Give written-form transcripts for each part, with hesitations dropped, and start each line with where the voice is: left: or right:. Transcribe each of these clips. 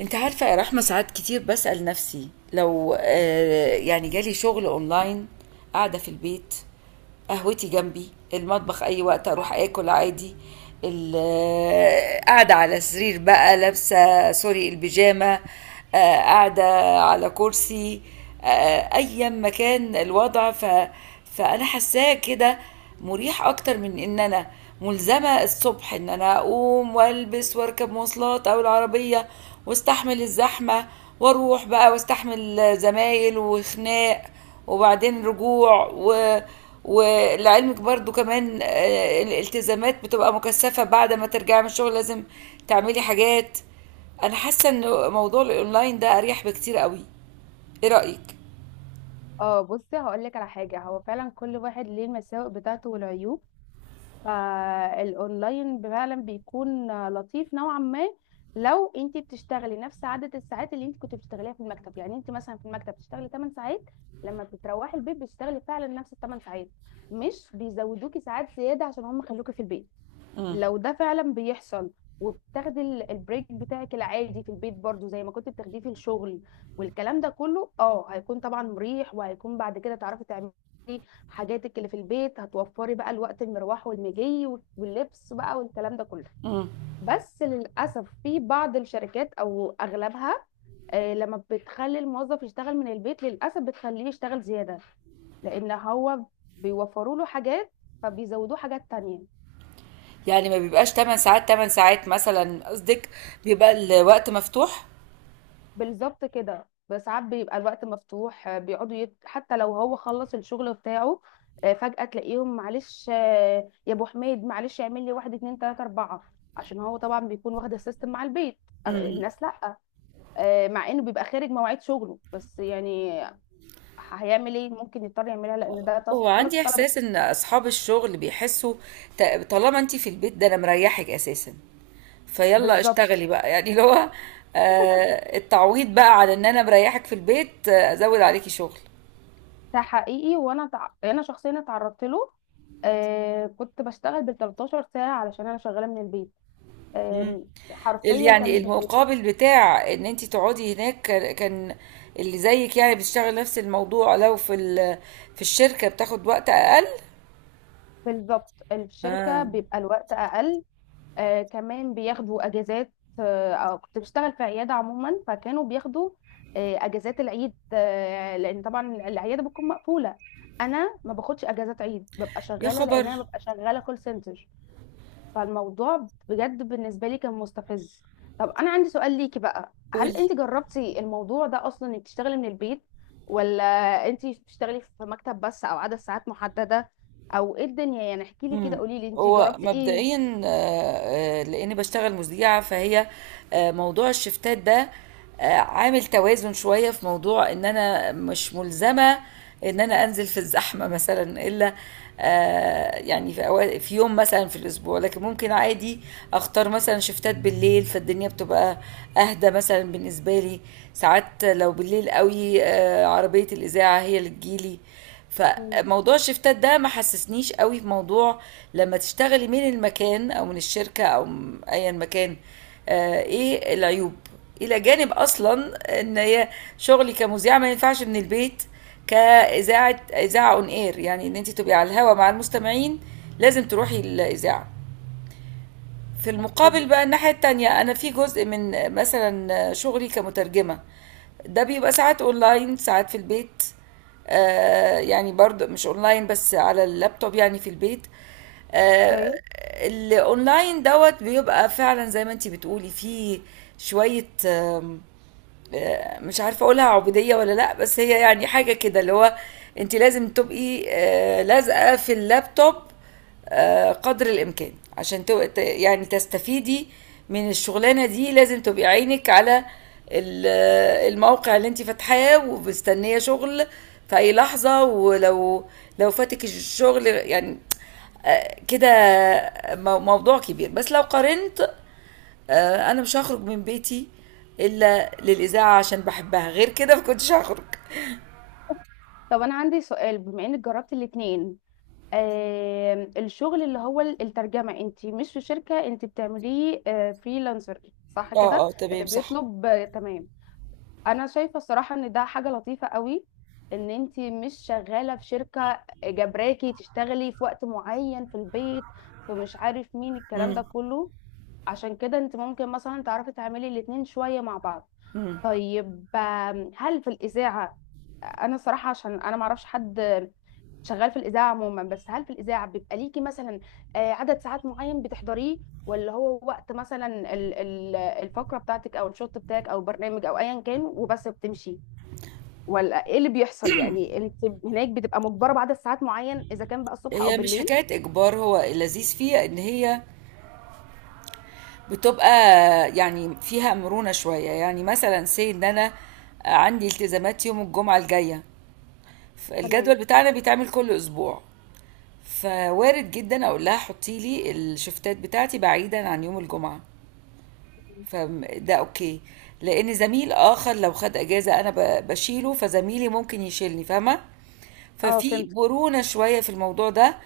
right: انت عارفة يا رحمة، ساعات كتير بسأل نفسي لو يعني جالي شغل اونلاين، قاعدة في البيت، قهوتي جنبي المطبخ، اي وقت اروح اكل عادي. قاعدة على سرير بقى لابسة سوري البيجامة، قاعدة على كرسي، أيا مكان الوضع فأنا حاساه كده مريح أكتر من إن أنا ملزمة الصبح إن أنا أقوم وألبس وأركب مواصلات أو العربية واستحمل الزحمة واروح بقى واستحمل زمايل وخناق وبعدين رجوع. ولعلمك برضو كمان الالتزامات بتبقى مكثفة، بعد ما ترجعي من الشغل لازم تعملي حاجات. انا حاسه ان موضوع الاونلاين ده اريح بكتير قوي. ايه رايك؟
left: اه، بصي هقول لك على حاجه. هو فعلا كل واحد ليه المساوئ بتاعته والعيوب. فالاونلاين فعلا بيكون لطيف نوعا ما. لو انت بتشتغلي نفس عدد الساعات اللي انت كنت بتشتغليها في المكتب، يعني انت مثلا في المكتب بتشتغلي 8 ساعات، لما بتروحي البيت بتشتغلي فعلا نفس ال 8 ساعات، مش بيزودوكي ساعات زياده عشان هم خلوكي في البيت.
right: امم.
left: لو ده فعلا بيحصل، وبتاخدي البريك بتاعك العادي في البيت برضو زي ما كنت بتاخديه في الشغل، والكلام ده كله هيكون طبعا مريح، وهيكون بعد كده تعرفي تعملي حاجاتك اللي في البيت. هتوفري بقى الوقت المروح والمجي واللبس بقى والكلام ده كله.
right: امم.
left: بس للأسف في بعض الشركات أو أغلبها، لما بتخلي الموظف يشتغل من البيت للأسف بتخليه يشتغل زيادة، لأن هو بيوفروا له حاجات فبيزودوه حاجات تانية.
right: يعني ما بيبقاش 8 ساعات 8 ساعات مثلا قصدك، بيبقى الوقت مفتوح.
left: بالظبط كده. ساعات بيبقى الوقت مفتوح، بيقعدوا حتى لو هو خلص الشغل بتاعه، فجأة تلاقيهم معلش، يا ابو حميد معلش اعمل لي واحد اتنين تلاتة اربعة، عشان هو طبعا بيكون واخد السيستم مع البيت.
right: امم.
left: الناس لأ. مع انه بيبقى خارج مواعيد شغله بس يعني هيعمل ايه؟ ممكن يضطر يعملها لان ده
right: هو
left: تاسك خلاص
right: عندي
left: اتطلبت.
right: احساس ان اصحاب الشغل بيحسوا طالما انت في البيت ده انا مريحك اساسا، فيلا
left: بالظبط.
right: اشتغلي بقى يعني اللي هو التعويض بقى على ان انا مريحك في البيت، ازود عليكي شغل.
left: ده حقيقي. وانا انا شخصيا اتعرضت له. كنت بشتغل بال 13 ساعة علشان انا شغالة من البيت.
right: مم.
left: حرفيا
right: يعني
left: كان.
right: المقابل بتاع ان انت تقعدي هناك كان اللي زيك يعني بيشتغل نفس الموضوع، لو في في الشركة بتاخد وقت اقل.
left: بالظبط الشركة
right: اه.
left: بيبقى الوقت أقل. كمان بياخدوا أجازات، أو كنت بشتغل في عيادة عموما فكانوا بياخدوا أجازات العيد، لأن طبعا العيادة بتكون مقفولة. أنا ما باخدش أجازات عيد، ببقى
right: يا
left: شغالة
right: خبر.
left: لأن أنا ببقى شغالة كول سنتر. فالموضوع بجد بالنسبة لي كان مستفز. طب أنا عندي سؤال ليكي بقى، هل
right: قولي.
left: أنت جربتي الموضوع ده أصلا، إنك تشتغلي من البيت، ولا أنت بتشتغلي في مكتب بس أو عدد ساعات محددة، أو إيه الدنيا؟ يعني احكي لي كده،
right: امم.
left: قولي لي أنت
right: هو
left: جربتي إيه.
right: مبدئيا لاني بشتغل مذيعه، فهي موضوع الشفتات ده عامل توازن شويه في موضوع ان انا مش ملزمه ان انا انزل في الزحمه مثلا الا يعني في في يوم مثلا في الاسبوع، لكن ممكن عادي اختار مثلا شفتات بالليل، فالدنيا بتبقى اهدى مثلا بالنسبه لي. ساعات لو بالليل قوي عربيه الاذاعه هي اللي تجيلي،
left: مم.
right: فموضوع الشفتات ده ما حسسنيش قوي في موضوع لما تشتغلي من المكان او من الشركه او ايا مكان. ايه العيوب؟ الى جانب اصلا ان هي شغلي كمذيعه ما ينفعش من البيت، اذاعه اون اير، يعني ان انت تبقي على الهوا مع المستمعين لازم تروحي الاذاعه. في المقابل بقى الناحية التانية، أنا في جزء من مثلا شغلي كمترجمة ده بيبقى ساعات أونلاين، ساعات في البيت. آه، يعني برضه مش أونلاين بس، على اللابتوب يعني في البيت.
left: اوكي.
right: آه. الأونلاين دوت بيبقى فعلا زي ما انتي بتقولي فيه شوية آم، آه، مش عارفه اقولها عبوديه ولا لا، بس هي يعني حاجه كده اللي هو انت لازم تبقي لازقه في اللابتوب قدر الامكان عشان يعني تستفيدي من الشغلانه دي، لازم تبقي عينك على الموقع اللي انت فاتحاه ومستنيه شغل في اي لحظه، ولو لو فاتك الشغل يعني موضوع كبير. بس لو قارنت، انا مش هخرج من بيتي الا للاذاعه عشان بحبها، غير كده ما كنتش هخرج.
left: طب أنا عندي سؤال، بما إنك جربتي الاتنين، الشغل اللي هو الترجمة، أنت مش في شركة، أنت بتعمليه فريلانسر، صح
right: اه
left: كده؟
right: اه
left: اللي
right: تمام صح.
left: بيطلب، تمام. انا شايفه الصراحه ان ده حاجه لطيفه قوي، ان انت مش شغاله في شركه جبراكي تشتغلي في وقت معين في البيت، فمش عارف مين الكلام
right: امم.
left: ده كله. عشان كده انت ممكن مثلا تعرفي تعملي الاتنين شويه مع بعض.
right: امم.
left: طيب، هل في الإذاعة، أنا صراحة عشان أنا معرفش حد شغال في الإذاعة عموما، بس هل في الإذاعة بيبقى ليكي مثلا، عدد ساعات معين بتحضريه، ولا هو وقت مثلا الفقرة بتاعتك أو الشوط بتاعك أو البرنامج أو أيا كان وبس بتمشي؟ ولا إيه اللي بيحصل؟ يعني أنت هناك بتبقى مجبرة بعدد ساعات معين إذا كان بقى الصبح أو
right: هي مش
left: بالليل.
right: حكايه اجبار، هو اللذيذ فيها ان هي بتبقى يعني فيها مرونه شويه، يعني مثلا سي ان انا عندي التزامات يوم الجمعه الجايه، فالجدول
left: تمام.
right: بتاعنا بيتعمل كل اسبوع، فوارد جدا اقول لها حطي لي الشفتات بتاعتي بعيدا عن يوم الجمعه، فده اوكي. لان زميل اخر لو خد اجازه انا بشيله، فزميلي ممكن يشيلني، فاهمه؟
left: اه،
right: ففي
left: فهمت.
right: مرونه شويه في الموضوع ده.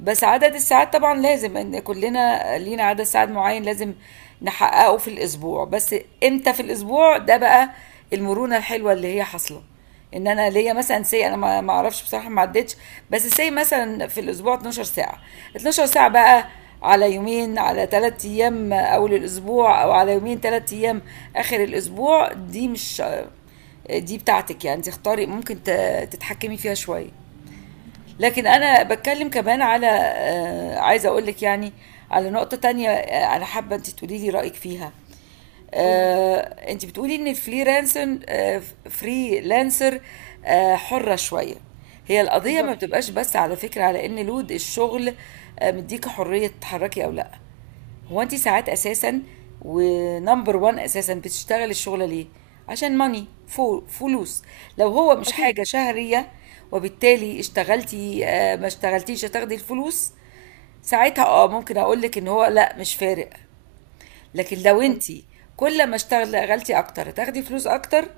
right: بس عدد الساعات طبعا لازم، ان كلنا لينا عدد ساعات معين لازم نحققه في الاسبوع، بس امتى في الاسبوع ده بقى، المرونه الحلوه اللي هي حاصله ان انا ليا مثلا سي انا ما اعرفش بصراحه ما عدتش، بس سي مثلا في الاسبوع 12 ساعه. 12 ساعه بقى على يومين، على ثلاث ايام اول الاسبوع، او على يومين ثلاث ايام اخر الاسبوع، دي مش دي بتاعتك، يعني انت اختاري ممكن تتحكمي فيها شويه. لكن انا بتكلم كمان على عايزه اقول لك يعني على نقطه تانية، انا حابه انت تقولي لي رايك فيها.
left: قولي.
right: آه. انت بتقولي ان الفريلانسر آه، فريلانسر آه، حره شويه، هي القضيه ما
left: بالظبط.
right: بتبقاش بس على فكره على ان لود الشغل مديك حريه تتحركي او لا، هو انت ساعات اساسا ونمبر 1 اساسا بتشتغل الشغله ليه؟ عشان ماني، فلوس. لو هو مش
left: أكيد.
right: حاجه شهريه وبالتالي اشتغلتي ما اشتغلتيش هتاخدي الفلوس، ساعتها اه ممكن اقول لك ان هو لا مش فارق. لكن لو انت كل ما اشتغلتي اكتر هتاخدي فلوس اكتر،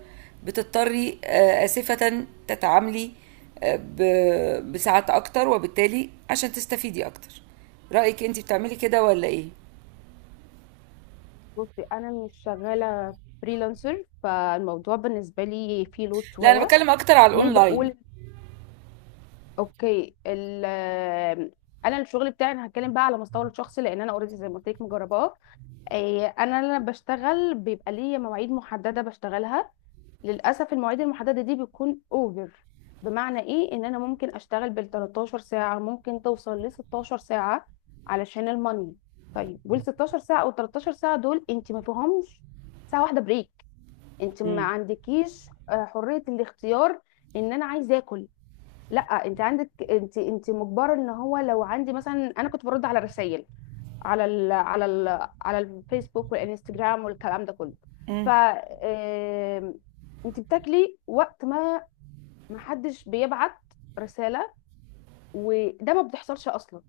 right: بتضطري آه، اسفه تتعاملي بساعات اكتر، وبالتالي عشان تستفيدي اكتر. رايك انت بتعملي كده ولا ايه؟
left: بصي انا مش شغاله فريلانسر، فالموضوع بالنسبه لي فيه لود
right: لا انا
left: شويه.
right: بتكلم اكتر على
left: ليه
right: الاونلاين.
left: بقول اوكي ال، انا الشغل بتاعي، انا هتكلم بقى على مستوى الشخصي لان انا اوريدي زي ما قلت لك مجرباه. إيه، انا لما بشتغل بيبقى ليا مواعيد محدده بشتغلها. للاسف المواعيد المحدده دي بتكون اوفر. بمعنى ايه؟ ان انا ممكن اشتغل بال 13 ساعه، ممكن توصل ل 16 ساعه علشان الماني. طيب وال 16 ساعه او 13 ساعه دول انت ما فيهمش ساعه واحده بريك، انت ما
right: مم.
left: عندكيش حرية الاختيار ان انا عايزه اكل. لا انت عندك، انت مجبرة ان هو لو عندي مثلا، انا كنت برد على الرسائل، على ال على ال على الفيسبوك والانستجرام والكلام ده كله. ف
right: مم.
left: انت بتاكلي وقت ما ما حدش بيبعت رسالة، وده ما بتحصلش اصلا.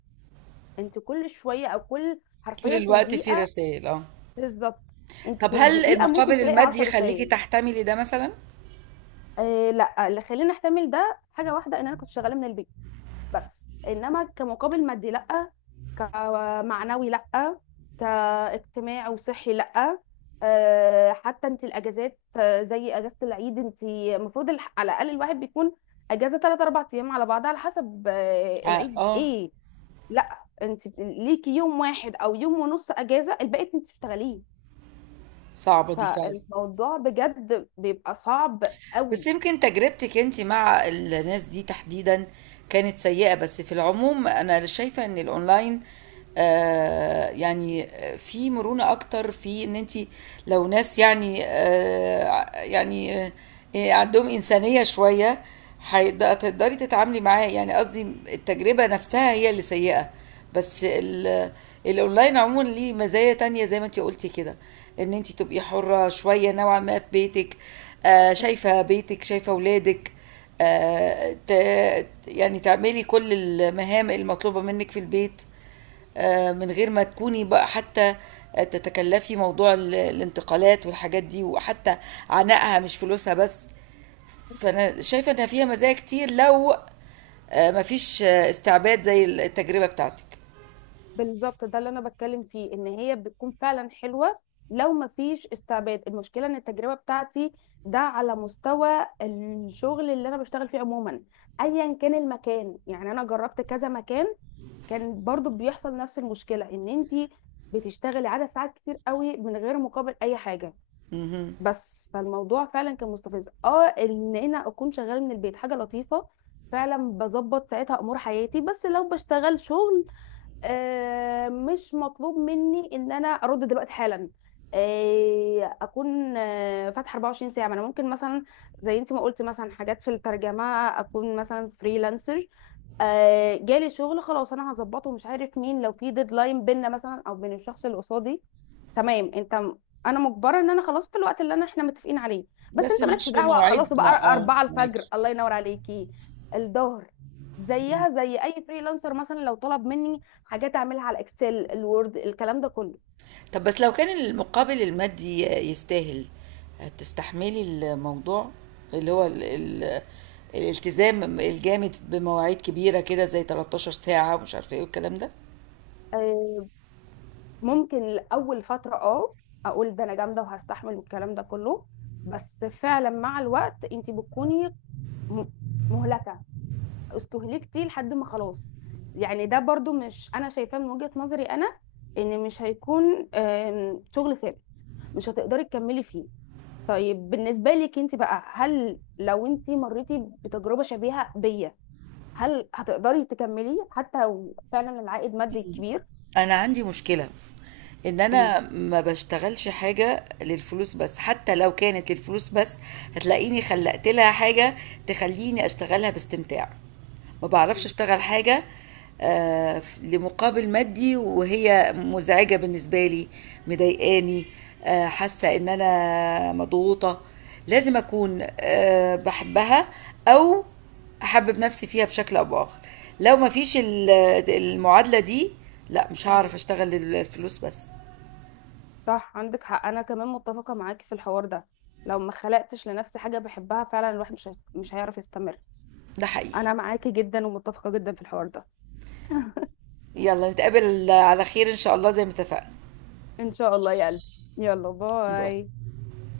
left: انت كل شوية، او كل
right: طول
left: حرفيا في
right: الوقت في
left: الدقيقة.
right: رسائل اه.
left: بالظبط. انت
right: طب
left: في
right: هل
left: الدقيقة ممكن
right: المقابل
left: تلاقي
right: المادي
left: 10
right: يخليكي
left: رسائل.
right: تحتملي ده مثلا؟
left: لا، اللي خليني احتمل ده حاجه واحده ان انا كنت شغاله من البيت، بس انما كمقابل مادي لا، كمعنوي لا، كاجتماعي وصحي لا. حتى انت الاجازات، زي اجازه العيد انت المفروض على الاقل الواحد بيكون اجازه 3 4 ايام على بعضها على حسب
right: اه
left: العيد
right: آه.
left: ايه. لا، انت ليكي يوم واحد او يوم ونص اجازه، الباقي انت بتشتغليه.
right: صعبة دي فعلا.
left: فالموضوع بجد بيبقى صعب
right: بس
left: قوي.
right: يمكن تجربتك انت مع الناس دي تحديدا كانت سيئة، بس في العموم انا شايفة ان الاونلاين يعني في مرونة اكتر في ان انت لو ناس عندهم انسانية شوية هيقد- هتقدري تتعاملي معاه، يعني قصدي التجربة نفسها هي اللي سيئة. بس ال الأونلاين عمومًا ليه مزايا تانية زي ما أنتِ قُلتِ كده، إن أنتِ تبقي حُرّة شوية نوعًا ما في بيتِك، شايفة بيتِك، شايفة ولادِك، ت يعني تعملي كل المهام المطلوبة منِّك في البيت، من غير ما تكوني بقى حتى تتكلّفي موضوع الانتقالات والحاجات دي، وحتى عناءها مش فلوسها بس، فأنا شايفة إن فيها مزايا كتير لو ما فيش استعباد زي التجربة بتاعتِك.
left: بالظبط ده اللي انا بتكلم فيه، ان هي بتكون فعلا حلوه لو ما فيش استعباد. المشكله ان التجربه بتاعتي، ده على مستوى الشغل اللي انا بشتغل فيه عموما، ايا كان المكان، يعني انا جربت كذا مكان كان برضو بيحصل نفس المشكله، ان انت بتشتغلي عدد ساعات كتير قوي من غير مقابل اي حاجه.
right: اهم.
left: بس فالموضوع فعلا كان مستفز، ان انا اكون شغاله من البيت حاجه لطيفه، فعلا بظبط ساعتها امور حياتي، بس لو بشتغل شغل مش مطلوب مني ان انا ارد دلوقتي حالا، اكون فاتحه 24 ساعه. ما انا ممكن مثلا زي انت ما قلت مثلا حاجات في الترجمه، اكون مثلا فريلانسر، جالي شغل خلاص، انا هظبطه مش عارف مين، لو في ديدلاين بينا مثلا او بين الشخص اللي قصادي، تمام. انت انا مجبره ان انا خلاص في الوقت اللي انا احنا متفقين عليه، بس
right: بس
left: انت مالكش
right: مش في
left: دعوه خلاص
right: مواعيد ما
left: بقى.
right: اه
left: 4 الفجر
right: معاكي.
left: الله ينور عليكي، الظهر، زيها زي اي فريلانسر مثلا لو طلب مني حاجات اعملها على الاكسل الوورد الكلام ده كله.
right: طب بس لو كان المقابل المادي يستاهل تستحملي الموضوع اللي هو ال الالتزام الجامد بمواعيد كبيرة كده زي 13 ساعة ومش عارفة ايه والكلام ده.
left: آه، ممكن لاول فتره اقول ده انا جامده وهستحمل والكلام ده كله، بس فعلا مع الوقت انت بتكوني م- مهلكه، استهلكتي لحد ما خلاص. يعني ده برضو مش انا شايفاه، من وجهة نظري انا ان مش هيكون شغل ثابت، مش هتقدري تكملي فيه. طيب بالنسبة لك انت بقى، هل لو انت مريتي بتجربة شبيهة بيا هل هتقدري تكملي حتى لو فعلا العائد مادي كبير؟
right: انا عندي مشكلة ان
left: قولي.
right: انا ما بشتغلش حاجه للفلوس بس، حتى لو كانت للفلوس بس هتلاقيني خلقت لها حاجه تخليني اشتغلها باستمتاع. ما
left: مم.
right: بعرفش اشتغل حاجه لمقابل مادي وهي مزعجه بالنسبه لي، مضايقاني، حاسه ان انا مضغوطه. لازم اكون بحبها او احبب نفسي فيها بشكل او باخر، لو ما فيش المعادله دي لا، مش
left: مم.
right: هعرف اشتغل الفلوس بس.
left: صح، عندك حق. انا كمان متفقة معاكي في الحوار ده. لو ما خلقتش لنفسي حاجة بحبها فعلا الواحد مش هيعرف يستمر.
right: ده حقيقي.
left: انا معاكي جدا ومتفقة جدا في الحوار ده.
right: يلا نتقابل على خير إن شاء الله زي ما اتفقنا.
left: ان شاء الله يا قلبي. يلا
right: باي.
left: باي.